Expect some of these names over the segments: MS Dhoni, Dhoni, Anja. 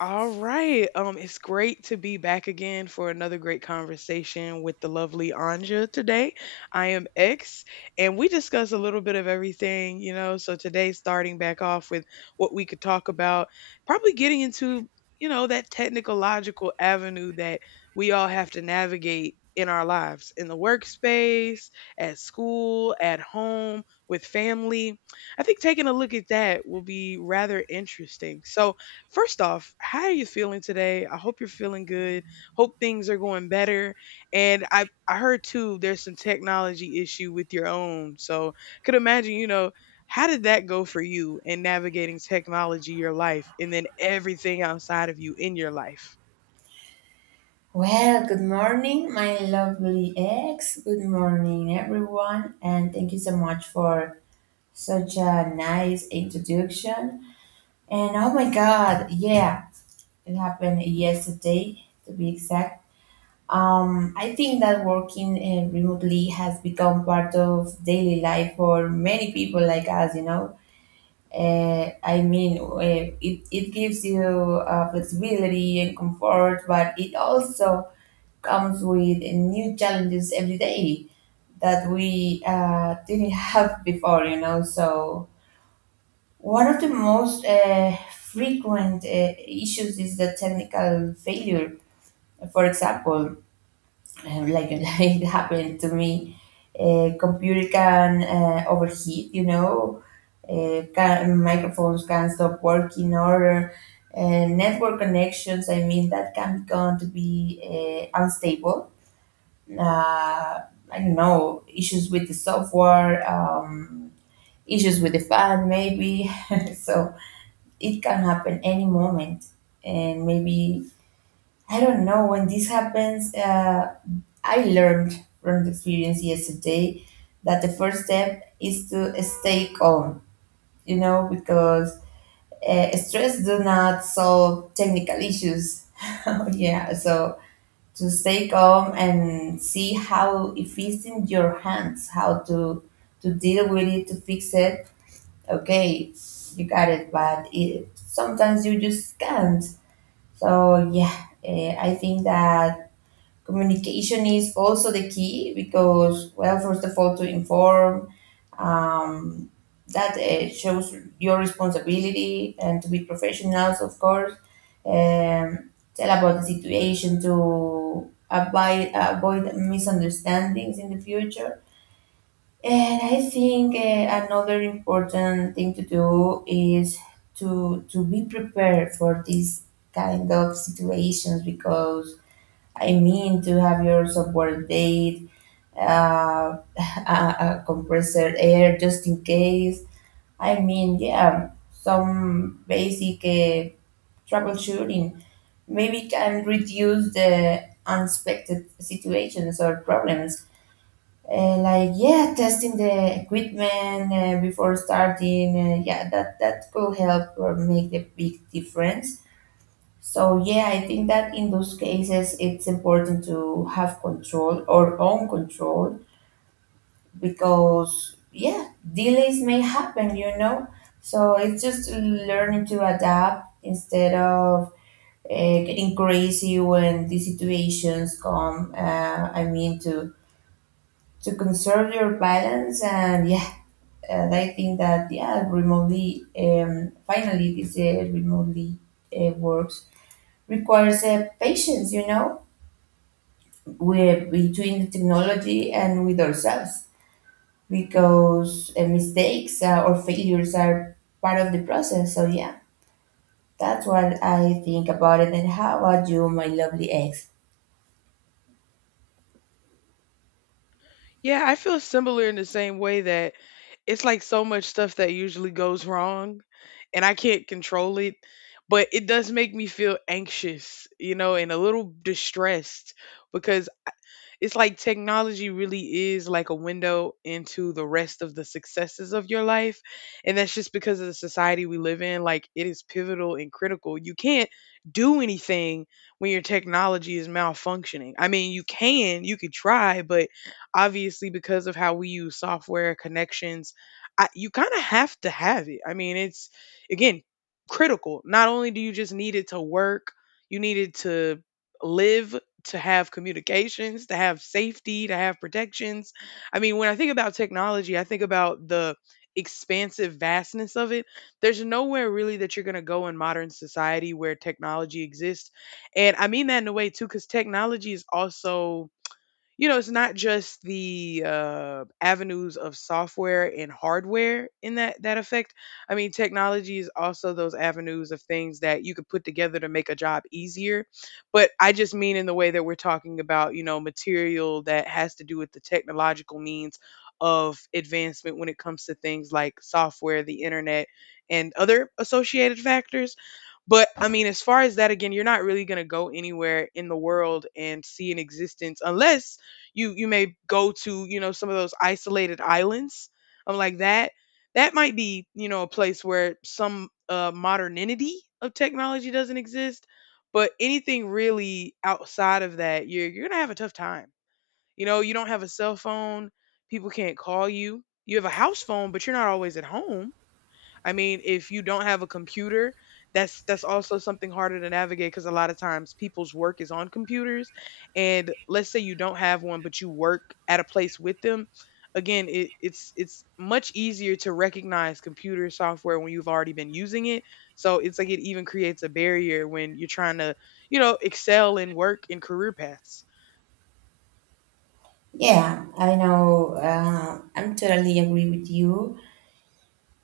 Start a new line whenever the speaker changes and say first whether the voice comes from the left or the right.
left: All right. It's great to be back again for another great conversation with the lovely Anja today. I am X, and we discuss a little bit of everything, you know. So today, starting back off with what we could talk about, probably getting into, you know, that technical logical avenue that we all have to navigate in our lives, in the workspace, at school, at home, with family. I think taking a look at that will be rather interesting. So, first off, how are you feeling today? I hope you're feeling good. Hope things are going better. And I heard too there's some technology issue with your own. So could imagine, you know, how did that go for you in navigating technology, your life, and then everything outside of you in your life?
right: Well, good morning, my lovely ex. Good morning, everyone, and thank you so much for such a nice introduction. And oh my God, yeah, it happened yesterday to be exact. I think that working remotely has become part of daily life for many people like us, you know. I mean, it gives you flexibility and comfort, but it also comes with new challenges every day that we didn't have before, you know. So, one of the most frequent issues is the technical failure. For example, like like it happened to me, a computer can overheat, you know, microphones can stop working, or network connections, I mean, that can become to be unstable. uh, I don't know, issues with the software, issues with the fan, maybe. So it can happen any moment. And maybe, I don't know, when this happens, I learned from the experience yesterday that the first step is to stay calm, you know, because stress do not solve technical issues. Yeah, so to stay calm and see how, if it's in your hands, how to deal with it, to fix it. Okay, you got it, but it, sometimes you just can't. So yeah, I think that communication is also the key because, well, first of all, to inform, um, that shows your responsibility and to be professionals, of course. Tell about the situation to avoid, misunderstandings in the future. And I think another important thing to do is to be prepared for these kind of situations because, I mean, to have your software date, a compressor air just in case. I mean, yeah, some basic troubleshooting maybe can reduce the unexpected situations or problems. Like, yeah, testing the equipment before starting. Yeah, that could help or make the big difference. So yeah, I think that in those cases it's important to have control or own control because, yeah, delays may happen, you know. So it's just learning to adapt instead of getting crazy when these situations come. I mean, to conserve your balance. And yeah, and I think that, yeah, remotely, finally, this remotely works requires patience, you know, with, between the technology and with ourselves, because mistakes or failures are part of the process. So yeah, that's what I think about it. And how about you, my lovely ex?
left: Yeah, I feel similar in the same way that it's like so much stuff that usually goes wrong and I can't control it. But it does make me feel anxious, you know, and a little distressed because it's like technology really is like a window into the rest of the successes of your life. And that's just because of the society we live in. Like it is pivotal and critical. You can't do anything when your technology is malfunctioning. I mean, you can, you could try, but obviously because of how we use software connections, you kind of have to have it. I mean, it's again critical. Not only do you just need it to work, you need it to live to have communications, to have safety, to have protections. I mean, when I think about technology, I think about the expansive vastness of it. There's nowhere really that you're going to go in modern society where technology exists. And I mean that in a way too cuz technology is also, you know, it's not just the avenues of software and hardware in that affect. I mean, technology is also those avenues of things that you could put together to make a job easier. But I just mean in the way that we're talking about, you know, material that has to do with the technological means of advancement when it comes to things like software, the internet, and other associated factors. But I mean, as far as that, again, you're not really going to go anywhere in the world and see an existence unless you may go to, you know, some of those isolated islands, like that that might be, you know, a place where some modernity of technology doesn't exist, but anything really outside of that, you're gonna have a tough time. You know, you don't have a cell phone, people can't call you, you have a house phone, but you're not always at home. I mean, if you don't have a computer, that's also something harder to navigate because a lot of times people's work is on computers, and let's say you don't have one, but you work at a place with them. Again, it's much easier to recognize computer software when you've already been using it. So it's like it even creates a barrier when you're trying to, you know, excel in work and career paths.
right: Yeah, I know. I'm totally agree with you.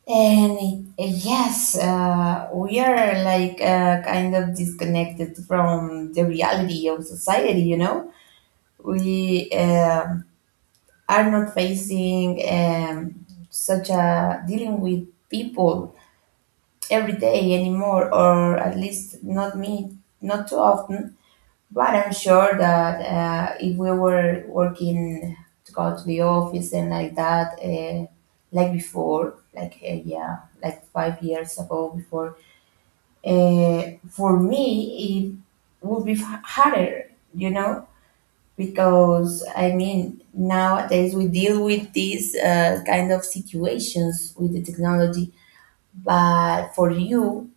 right: And yes, we are like kind of disconnected from the reality of society. You know, we are not facing such a dealing with people every day anymore, or at least not me, not too often. But I'm sure that if we were working to go to the office and like that, like before, like yeah, like 5 years ago before, uh, for me it would be harder, you know, because I mean nowadays we deal with these kind of situations with the technology, but for you,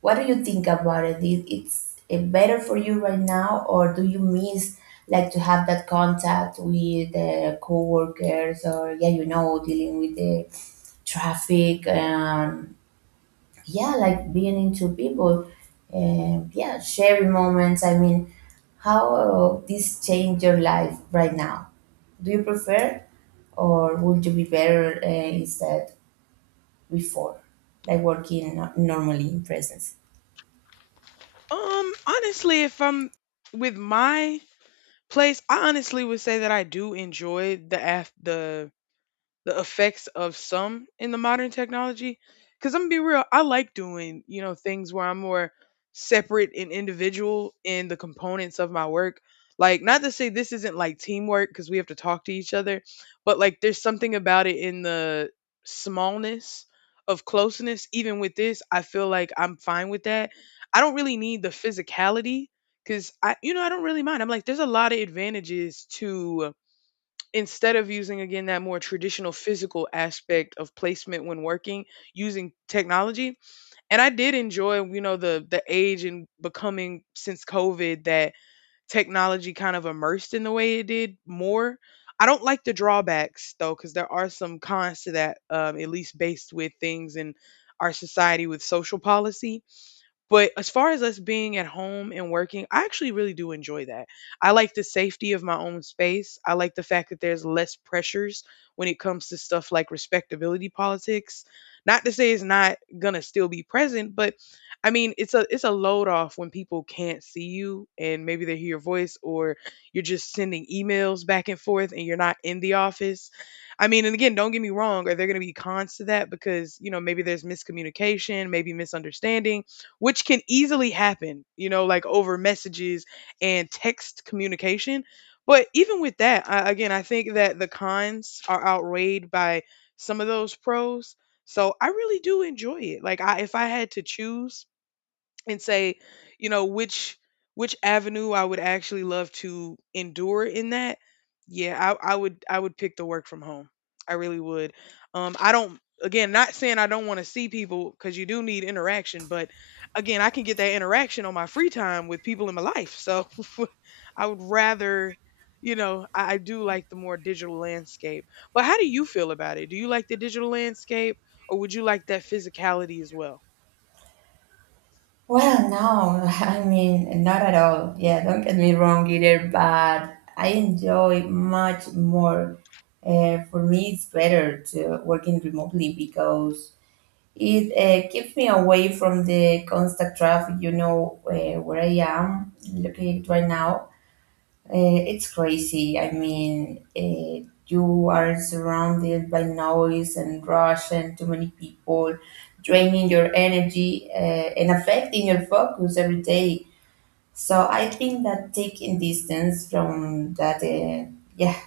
right: what do you think about it? Is it's better for you right now, or do you miss like to have that contact with the coworkers, or, yeah, you know, dealing with the traffic, and yeah, like being into people, and yeah, sharing moments. I mean, how this change your life right now? Do you prefer, or would you be better instead before, like working normally in presence?
left: Honestly, if I'm with my place, I honestly would say that I do enjoy the af the effects of some in the modern technology. Because I'm gonna be real, I like doing, you know, things where I'm more separate and individual in the components of my work. Like, not to say this isn't like teamwork because we have to talk to each other, but like there's something about it in the smallness of closeness. Even with this, I feel like I'm fine with that. I don't really need the physicality because I, you know, I don't really mind. I'm like, there's a lot of advantages to instead of using again that more traditional physical aspect of placement when working using technology. And I did enjoy, you know, the age and becoming since COVID that technology kind of immersed in the way it did more. I don't like the drawbacks though, because there are some cons to that, at least based with things in our society with social policy. But as far as us being at home and working, I actually really do enjoy that. I like the safety of my own space. I like the fact that there's less pressures when it comes to stuff like respectability politics. Not to say it's not going to still be present, but I mean, it's a load off when people can't see you and maybe they hear your voice or you're just sending emails back and forth and you're not in the office. I mean, and again, don't get me wrong, are there going to be cons to that because, you know, maybe there's miscommunication, maybe misunderstanding, which can easily happen, you know, like over messages and text communication. But even with that, I, again, I think that the cons are outweighed by some of those pros. So I really do enjoy it. Like I, if I had to choose and say, you know, which avenue I would actually love to endure in that, yeah, I, would pick the work from home. I really would. I don't, again, not saying I don't want to see people because you do need interaction, but again I can get that interaction on my free time with people in my life. So I would rather, you know, I do like the more digital landscape. But how do you feel about it? Do you like the digital landscape, or would you like that physicality as well?
right: Well, no, I mean, not at all. Yeah, don't get me wrong either, but I enjoy much more. For me, it's better to working remotely because it keeps me away from the constant traffic, you know, where I am located right now. It's crazy. I mean, you are surrounded by noise and rush and too many people, draining your energy and affecting your focus every day. So I think that taking distance from that, yeah,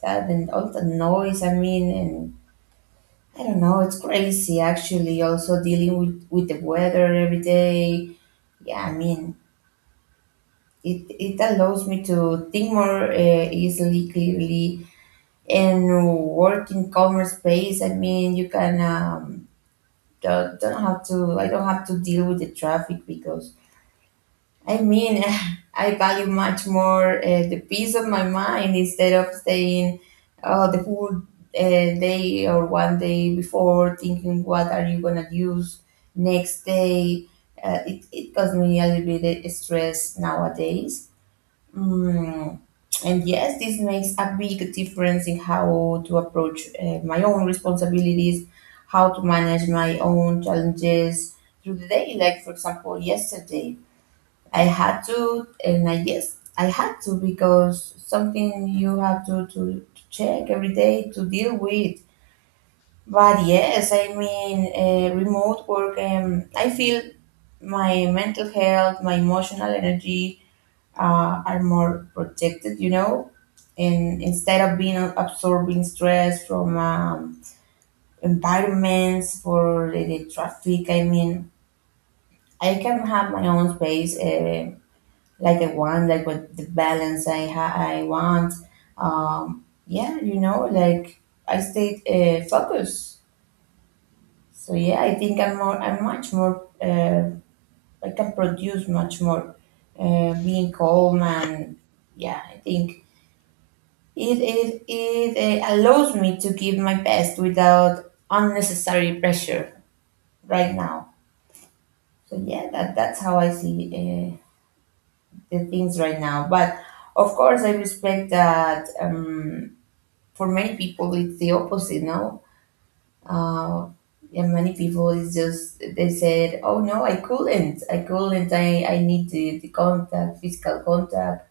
right: that and all the noise. I mean, and I don't know. It's crazy actually. Also dealing with the weather every day. Yeah, I mean, it allows me to think more easily, clearly, and work in calmer space. I mean, you can, don't have to. I don't have to deal with the traffic because, I mean, I value much more the peace of my mind instead of staying the whole day, or one day before thinking what are you gonna use next day. It caused me a little bit of stress nowadays. Mm. And yes, this makes a big difference in how to approach my own responsibilities, how to manage my own challenges through the day. Like, for example, yesterday, I had to, and I, yes, I had to, because something you have to, to, check every day to deal with. But yes, I mean, remote work, I feel my mental health, my emotional energy are more protected, you know, and instead of being absorbing stress from environments for the traffic, I mean, I can have my own space like I want, like with the balance I I want. Yeah, you know, like, I stayed focused. So yeah, I'm much more I can produce much more being calm. And yeah, I think it allows me to give my best without unnecessary pressure right now. So yeah, that's how I see the things right now. But of course, I respect that, for many people it's the opposite. No, uh, yeah, many people, it's just they said, "Oh no, I couldn't, I couldn't, I need the contact, physical contact."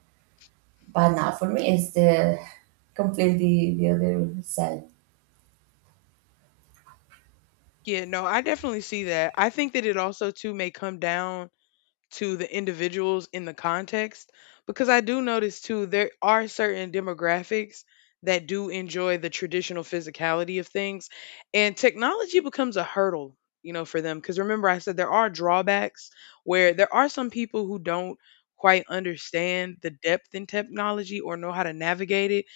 right: But now for me, it's the completely the other side.
left: Yeah, no, I definitely see that. I think that it also too may come down to the individuals in the context because I do notice too there are certain demographics that do enjoy the traditional physicality of things, and technology becomes a hurdle, you know, for them because remember I said there are drawbacks where there are some people who don't quite understand the depth in technology or know how to navigate it,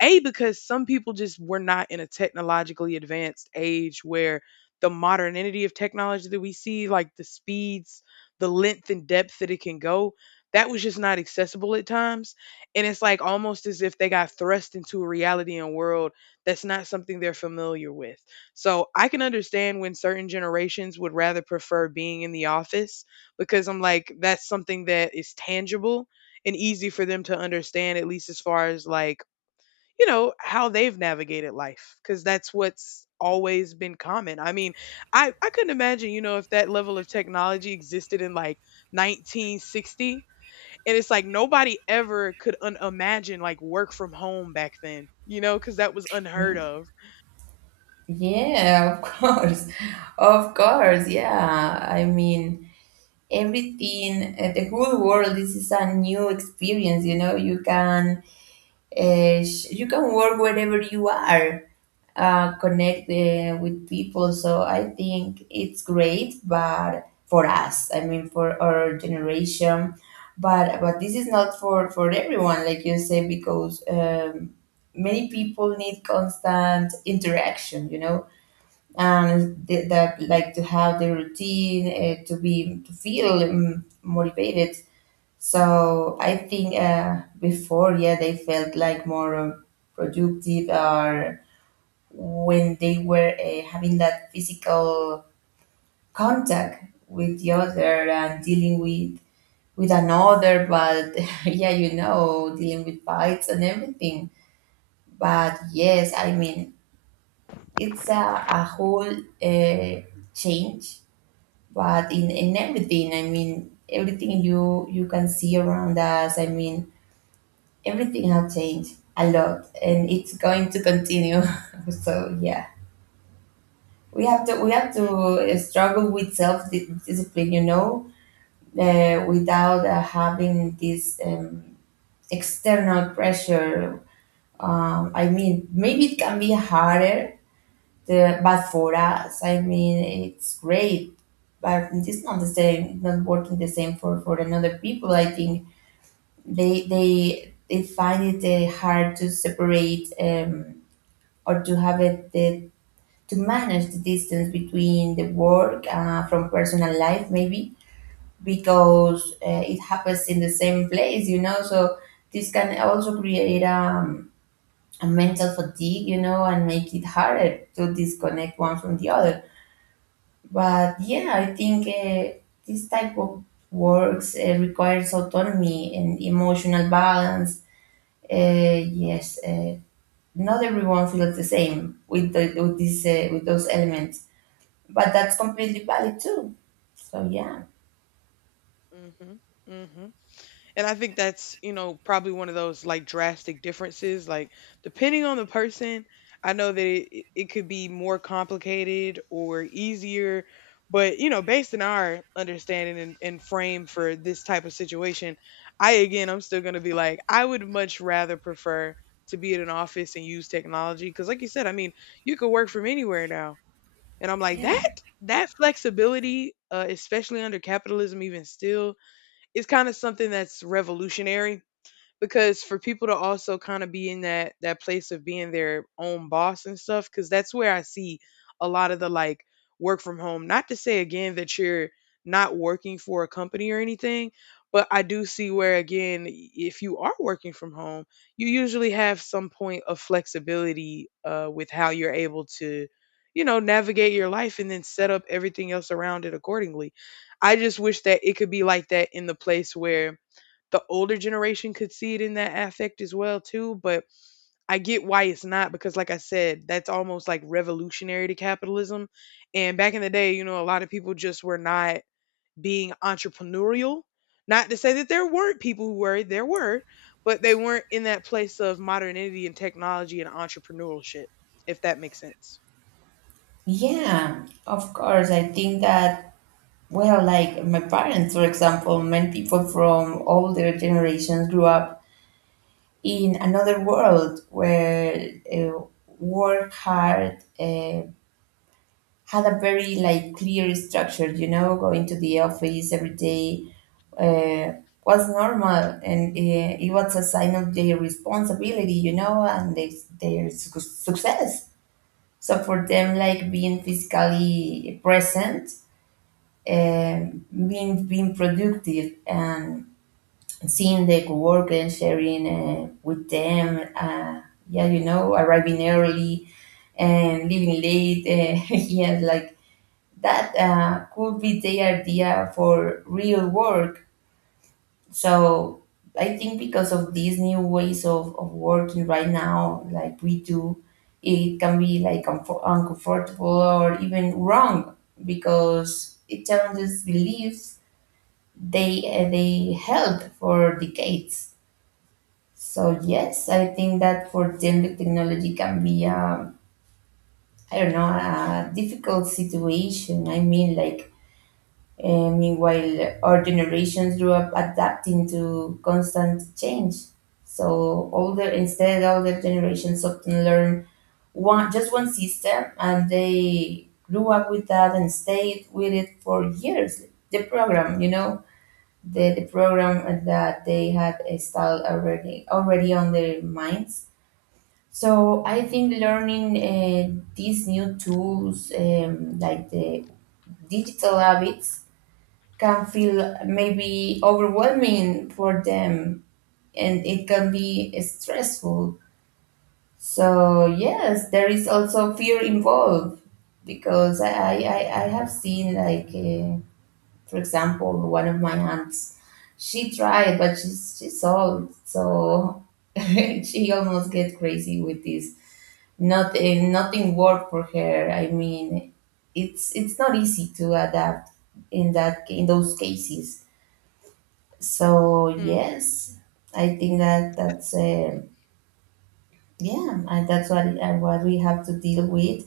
left: a because some people just were not in a technologically advanced age where the modernity of technology that we see, like the speeds, the length and depth that it can go, that was just not accessible at times. And it's like almost as if they got thrust into a reality and world that's not something they're familiar with. So I can understand when certain generations would rather prefer being in the office because I'm like, that's something that is tangible and easy for them to understand, at least as far as like, you know, how they've navigated life because that's what's always been common. I mean, I couldn't imagine, you know, if that level of technology existed in like 1960, and it's like nobody ever could imagine like work from home back then, you know, cuz that was
right: Yeah.
left: unheard of.
right: Yeah, of course. Of course. Yeah. I mean, everything, the whole world, this is a new experience, you know. You can you can work wherever you are, connect with people. So I think it's great, but for us, I mean, for our generation, but this is not for everyone, like you say, because, many people need constant interaction, you know, and that, like to have the routine to be to feel motivated. So I think before, yeah, they felt like more productive, or when they were having that physical contact with the other and dealing with another, but yeah, you know, dealing with bites and everything. But yes, I mean, it's a whole uh, change, but in everything, I mean, everything you you can see around us, I mean, everything has changed a lot and it's going to continue. So yeah, we have to
left: Mm,
right: struggle with self discipline, you know, without having this, external pressure I mean, maybe it can be harder, but for us, I mean, it's great, but it's not the same, not working the same for another people, I think they they find it hard to separate, or to have it to manage the distance between the work from personal life, maybe, because it happens in the same place, you know. So this can also create, a mental fatigue, you know, and make it harder to disconnect one from the other. But yeah, I think this type of works requires autonomy and emotional balance. Yes, not everyone feels the same with with this, with those elements, but that's completely valid too. So yeah,
left: mhm. Mhm. And I think that's, you know, probably one of those like drastic differences. Like, depending on the person, I know that it could be more complicated or easier. But, you know, based on our understanding and frame for this type of situation, I, again, I'm still going to be like, I would much rather prefer to be in an office and use technology. Cause, like you said, I mean, you could work from anywhere now. And I'm like,
right: yeah,
left: that, that flexibility, especially under capitalism, even still, it's kind of something that's revolutionary because for people to also kind of be in that place of being their own boss and stuff because that's where I see a lot of the like work from home, not to say again that you're not working for a company or anything, but I do see where again if you are working from home, you usually have some point of flexibility with how you're able to, you know, navigate your life and then set up everything else around it accordingly. I just wish that it could be like that in the place where the older generation could see it in that affect as well too, but I get why it's not because like I said, that's almost like revolutionary to capitalism. And back in the day, you know, a lot of people just were not being entrepreneurial. Not to say that there weren't people who were, there were, but they weren't in that place of modernity and technology and entrepreneurship, if that makes sense.
right: yeah. Of course, I think that, well, like my parents, for example, many people from older generations grew up in another world where work hard. Had a very like clear structure, you know, going to the office every day uh, was normal, and it was a sign of their responsibility, you know, and their success. So for them, like being physically present, being productive and seeing their work and sharing with them, yeah, you know, arriving early and leaving late, yeah, like that, could be the idea for real work. So I think because of these new ways of working right now, like we do, it can be like uncomfortable or even wrong, because it challenges beliefs they held for decades. So yes, I think that for them the technology can be, I don't know, a difficult situation. I mean like. And meanwhile, our generations grew up adapting to constant change. So older, instead, older generations often learn one just one system, and they grew up with that and stayed with it for years. The program, you know, the program that they had installed already on their minds. So I think learning these new tools, like the digital habits can feel maybe overwhelming for them, and it can be stressful. So, yes, there is also fear involved because I have seen, like, for example, one of my aunts, she tried, but she's old. So she almost get crazy with this. Nothing worked for her. I mean, it's not easy to adapt in those cases, so
left: Mm,
right: yes, I think that that's yeah, and that's what we have to deal with.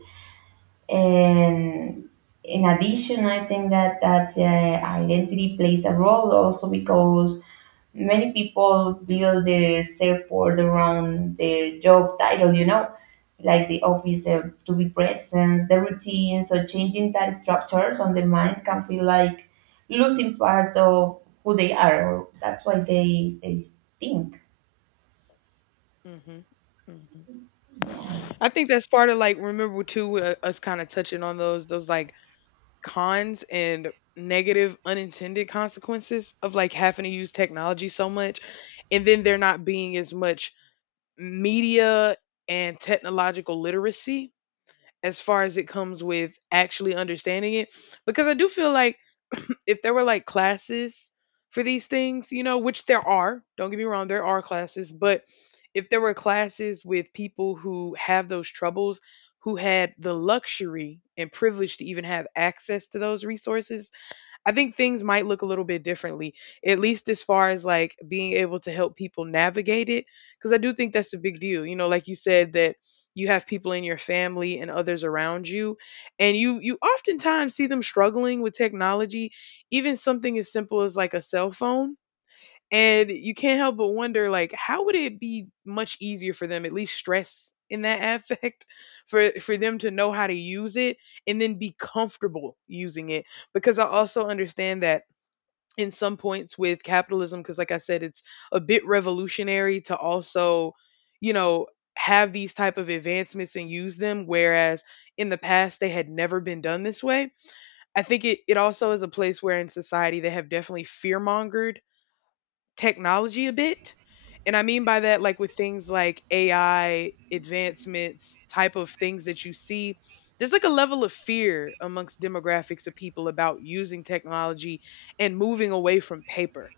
right: And in addition, I think that identity plays a role also, because many people build their self worth around their job title, you know, like the office, to be presence, the routine. So changing that structures on their minds can feel like losing part of who they are. Or that's why they think.
left: mhm. Mhm.
right: Yeah,
left: I think that's part of like remember too us kind of touching on those like cons and negative unintended consequences of like having to use technology so much, and then there not being as much media and technological literacy as far as it comes with actually understanding it, because I do feel like if there were like classes for these things, you know, which there are, don't get me wrong, there are classes, but if there were classes with people who have those troubles, who had the luxury and privilege to even have access to those resources, I think things might look a little bit differently, at least as far as like being able to help people navigate it. Because I do think that's a big deal. You know, like you said, that you have people in your family and others around you, and you oftentimes see them struggling with technology, even something as simple as like a cell phone, and you can't help but wonder, like, how would it be much easier for them, at least stress in that affect, for them to know how to use it and then be comfortable using it? Because I also understand that in some points with capitalism, because like I said, it's a bit revolutionary to also, you know, have these type of advancements and use them, whereas in the past they had never been done this way. I think it also is a place where in society they have definitely fear mongered technology a bit. And I mean by that, like with things like AI advancements, type of things that you see, there's like a level of fear amongst demographics of people about using technology and moving away from paper.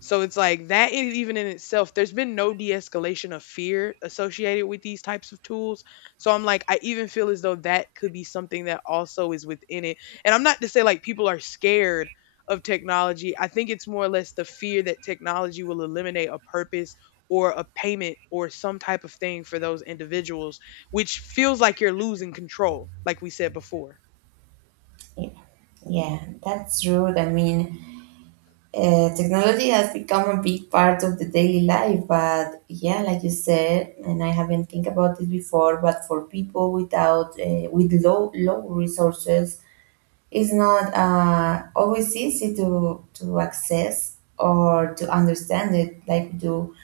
left: So it's like that in, even in itself, there's been no de-escalation of fear associated with these types of tools. So I'm like, I even feel as though that could be something that also is within it. And I'm not to say like people are scared of technology. I think it's more or less the fear that technology will eliminate a purpose or a payment or some type of thing for those individuals, which feels like you're losing control, like we said before.
right: yeah, yeah. That's rude. I mean, technology has become a big part of the daily life, but yeah, like you said, and I haven't think about this before, but for people without with low resources, it's not always easy to access or to understand it like we do.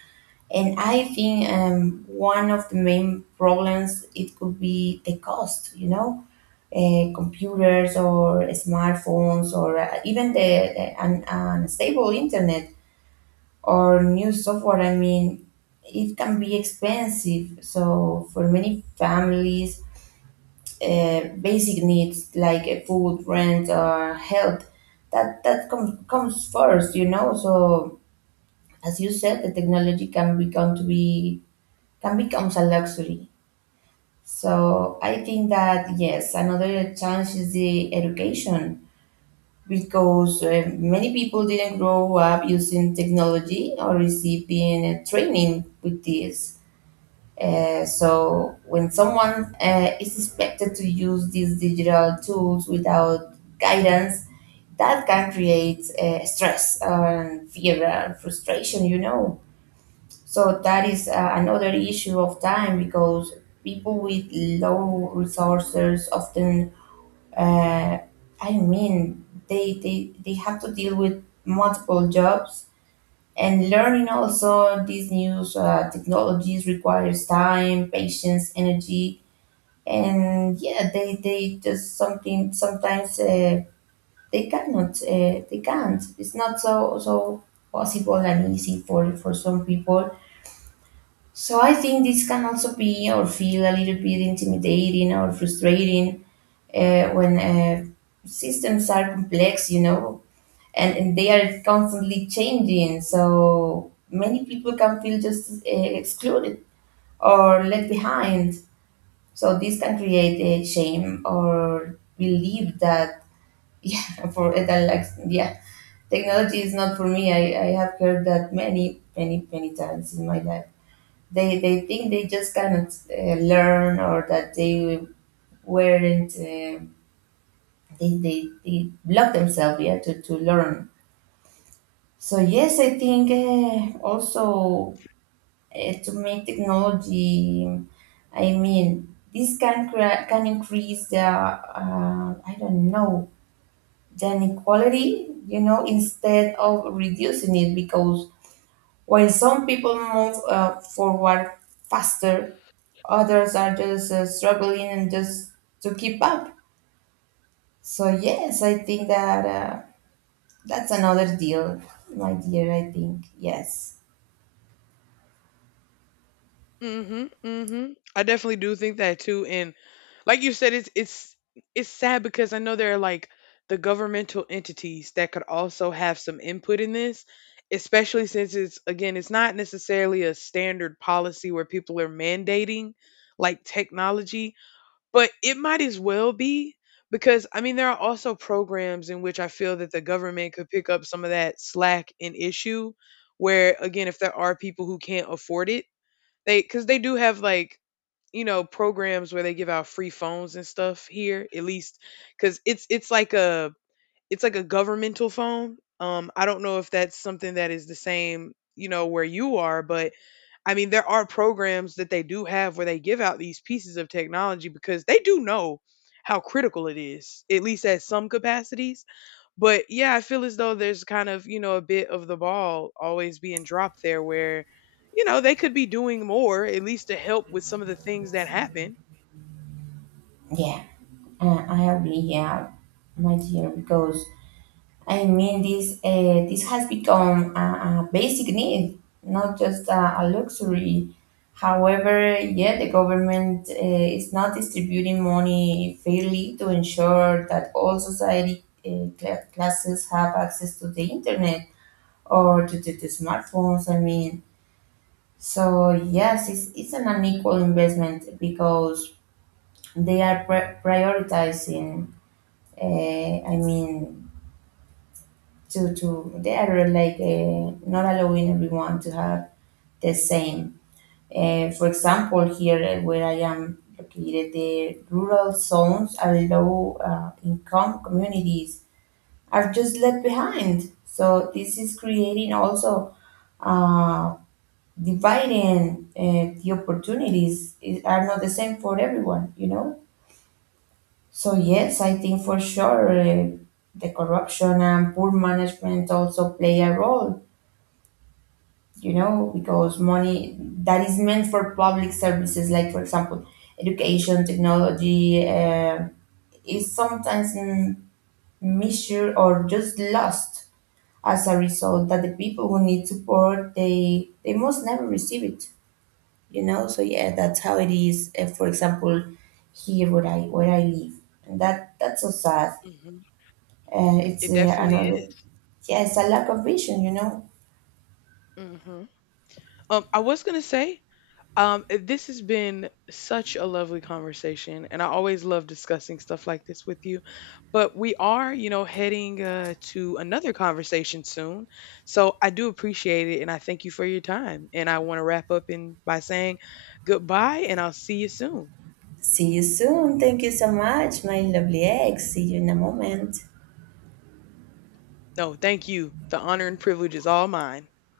right: And I think one of the main problems it could be the cost, you know, computers or smartphones or even the unstable internet or new software. I mean, it can be expensive. So for many families, basic needs like food, rent, or health, that comes first, you know. So as you said, the technology can become to be can becomes a luxury. So I think that yes, another challenge is the education, because many people didn't grow up using technology or receiving training with this. So when someone is expected to use these digital tools without guidance, that can create stress and fear and frustration, you know. So that is another issue of time, because people with low resources often, uh, I mean, they have to deal with multiple jobs, and learning also these new technologies requires time, patience, energy, and yeah, they just something sometimes they can't. It's not so possible and easy for some people. So I think this can also be or feel a little bit intimidating or frustrating when systems are complex. You know, and they are constantly changing. So many people can feel just excluded or left behind. So this can create a shame or believe that yeah, for it I like yeah, technology is not for me. I have heard that many many many times in my life. They think they just cannot learn, or that they weren't. They block themselves yeah to learn. So yes, I think also to make technology, I mean, this can can increase the I don't know, the inequality, you know, instead of reducing it, because while some people move forward faster, others are just struggling and just to keep up. So yes, I think that that's another deal, my dear. I think yes.
left: Mhm, mhm. I definitely do think that too, and like you said, it's sad because I know there are like the governmental entities that could also have some input in this, especially since it's again, it's not necessarily a standard policy where people are mandating like technology, but it might as well be, because I mean there are also programs in which I feel that the government could pick up some of that slack and issue, where again if there are people who can't afford it, they cuz they do have like, you know, programs where they give out free phones and stuff here, at least cuz it's like a governmental phone. I don't know if that's something that is the same, you know, where you are, but I mean there are programs that they do have where they give out these pieces of technology because they do know how critical it is, at least at some capacities. But yeah, I feel as though there's kind of, you know, a bit of the ball always being dropped there where, you know, they could be doing more, at least to help with some of the things that happen.
right: Yeah, I agree. Yeah, my dear, because I mean this has become a basic need, not just a luxury. However, yeah, the government is not distributing money fairly to ensure that all society classes have access to the internet or to the smartphones. I mean, so yes, it's an unequal investment, because they are prioritizing I mean, to they are like not allowing everyone to have the same. For example, here where I am located, the rural zones and low income communities are just left behind. So this is creating also uh, dividing the opportunities are not the same for everyone. You know. So yes, I think for sure the corruption and poor management also play a role, you know, because money that is meant for public services, like for example, education, technology, is sometimes misuse or just lost, as a result that the people who need support they must never receive it, you know. So yeah, that's how it is. For example, here where I live, and that's so sad.
left: Mhm.
right: Uh, it's
left: It
right: uh,
left: definitely
right: another,
left: is.
right: yeah, it's a lack of vision, you know.
left: Mhm. I was gonna say, This has been such a lovely conversation, and I always love discussing stuff like this with you. But we are, you know, heading to another conversation soon. So I do appreciate it, and I thank you for your time. And I want to wrap up in by saying goodbye, and I'll see you soon.
right: See you soon. Thank you so much, my lovely ex. See you in a moment.
left: No, thank you. The honor and privilege is all mine.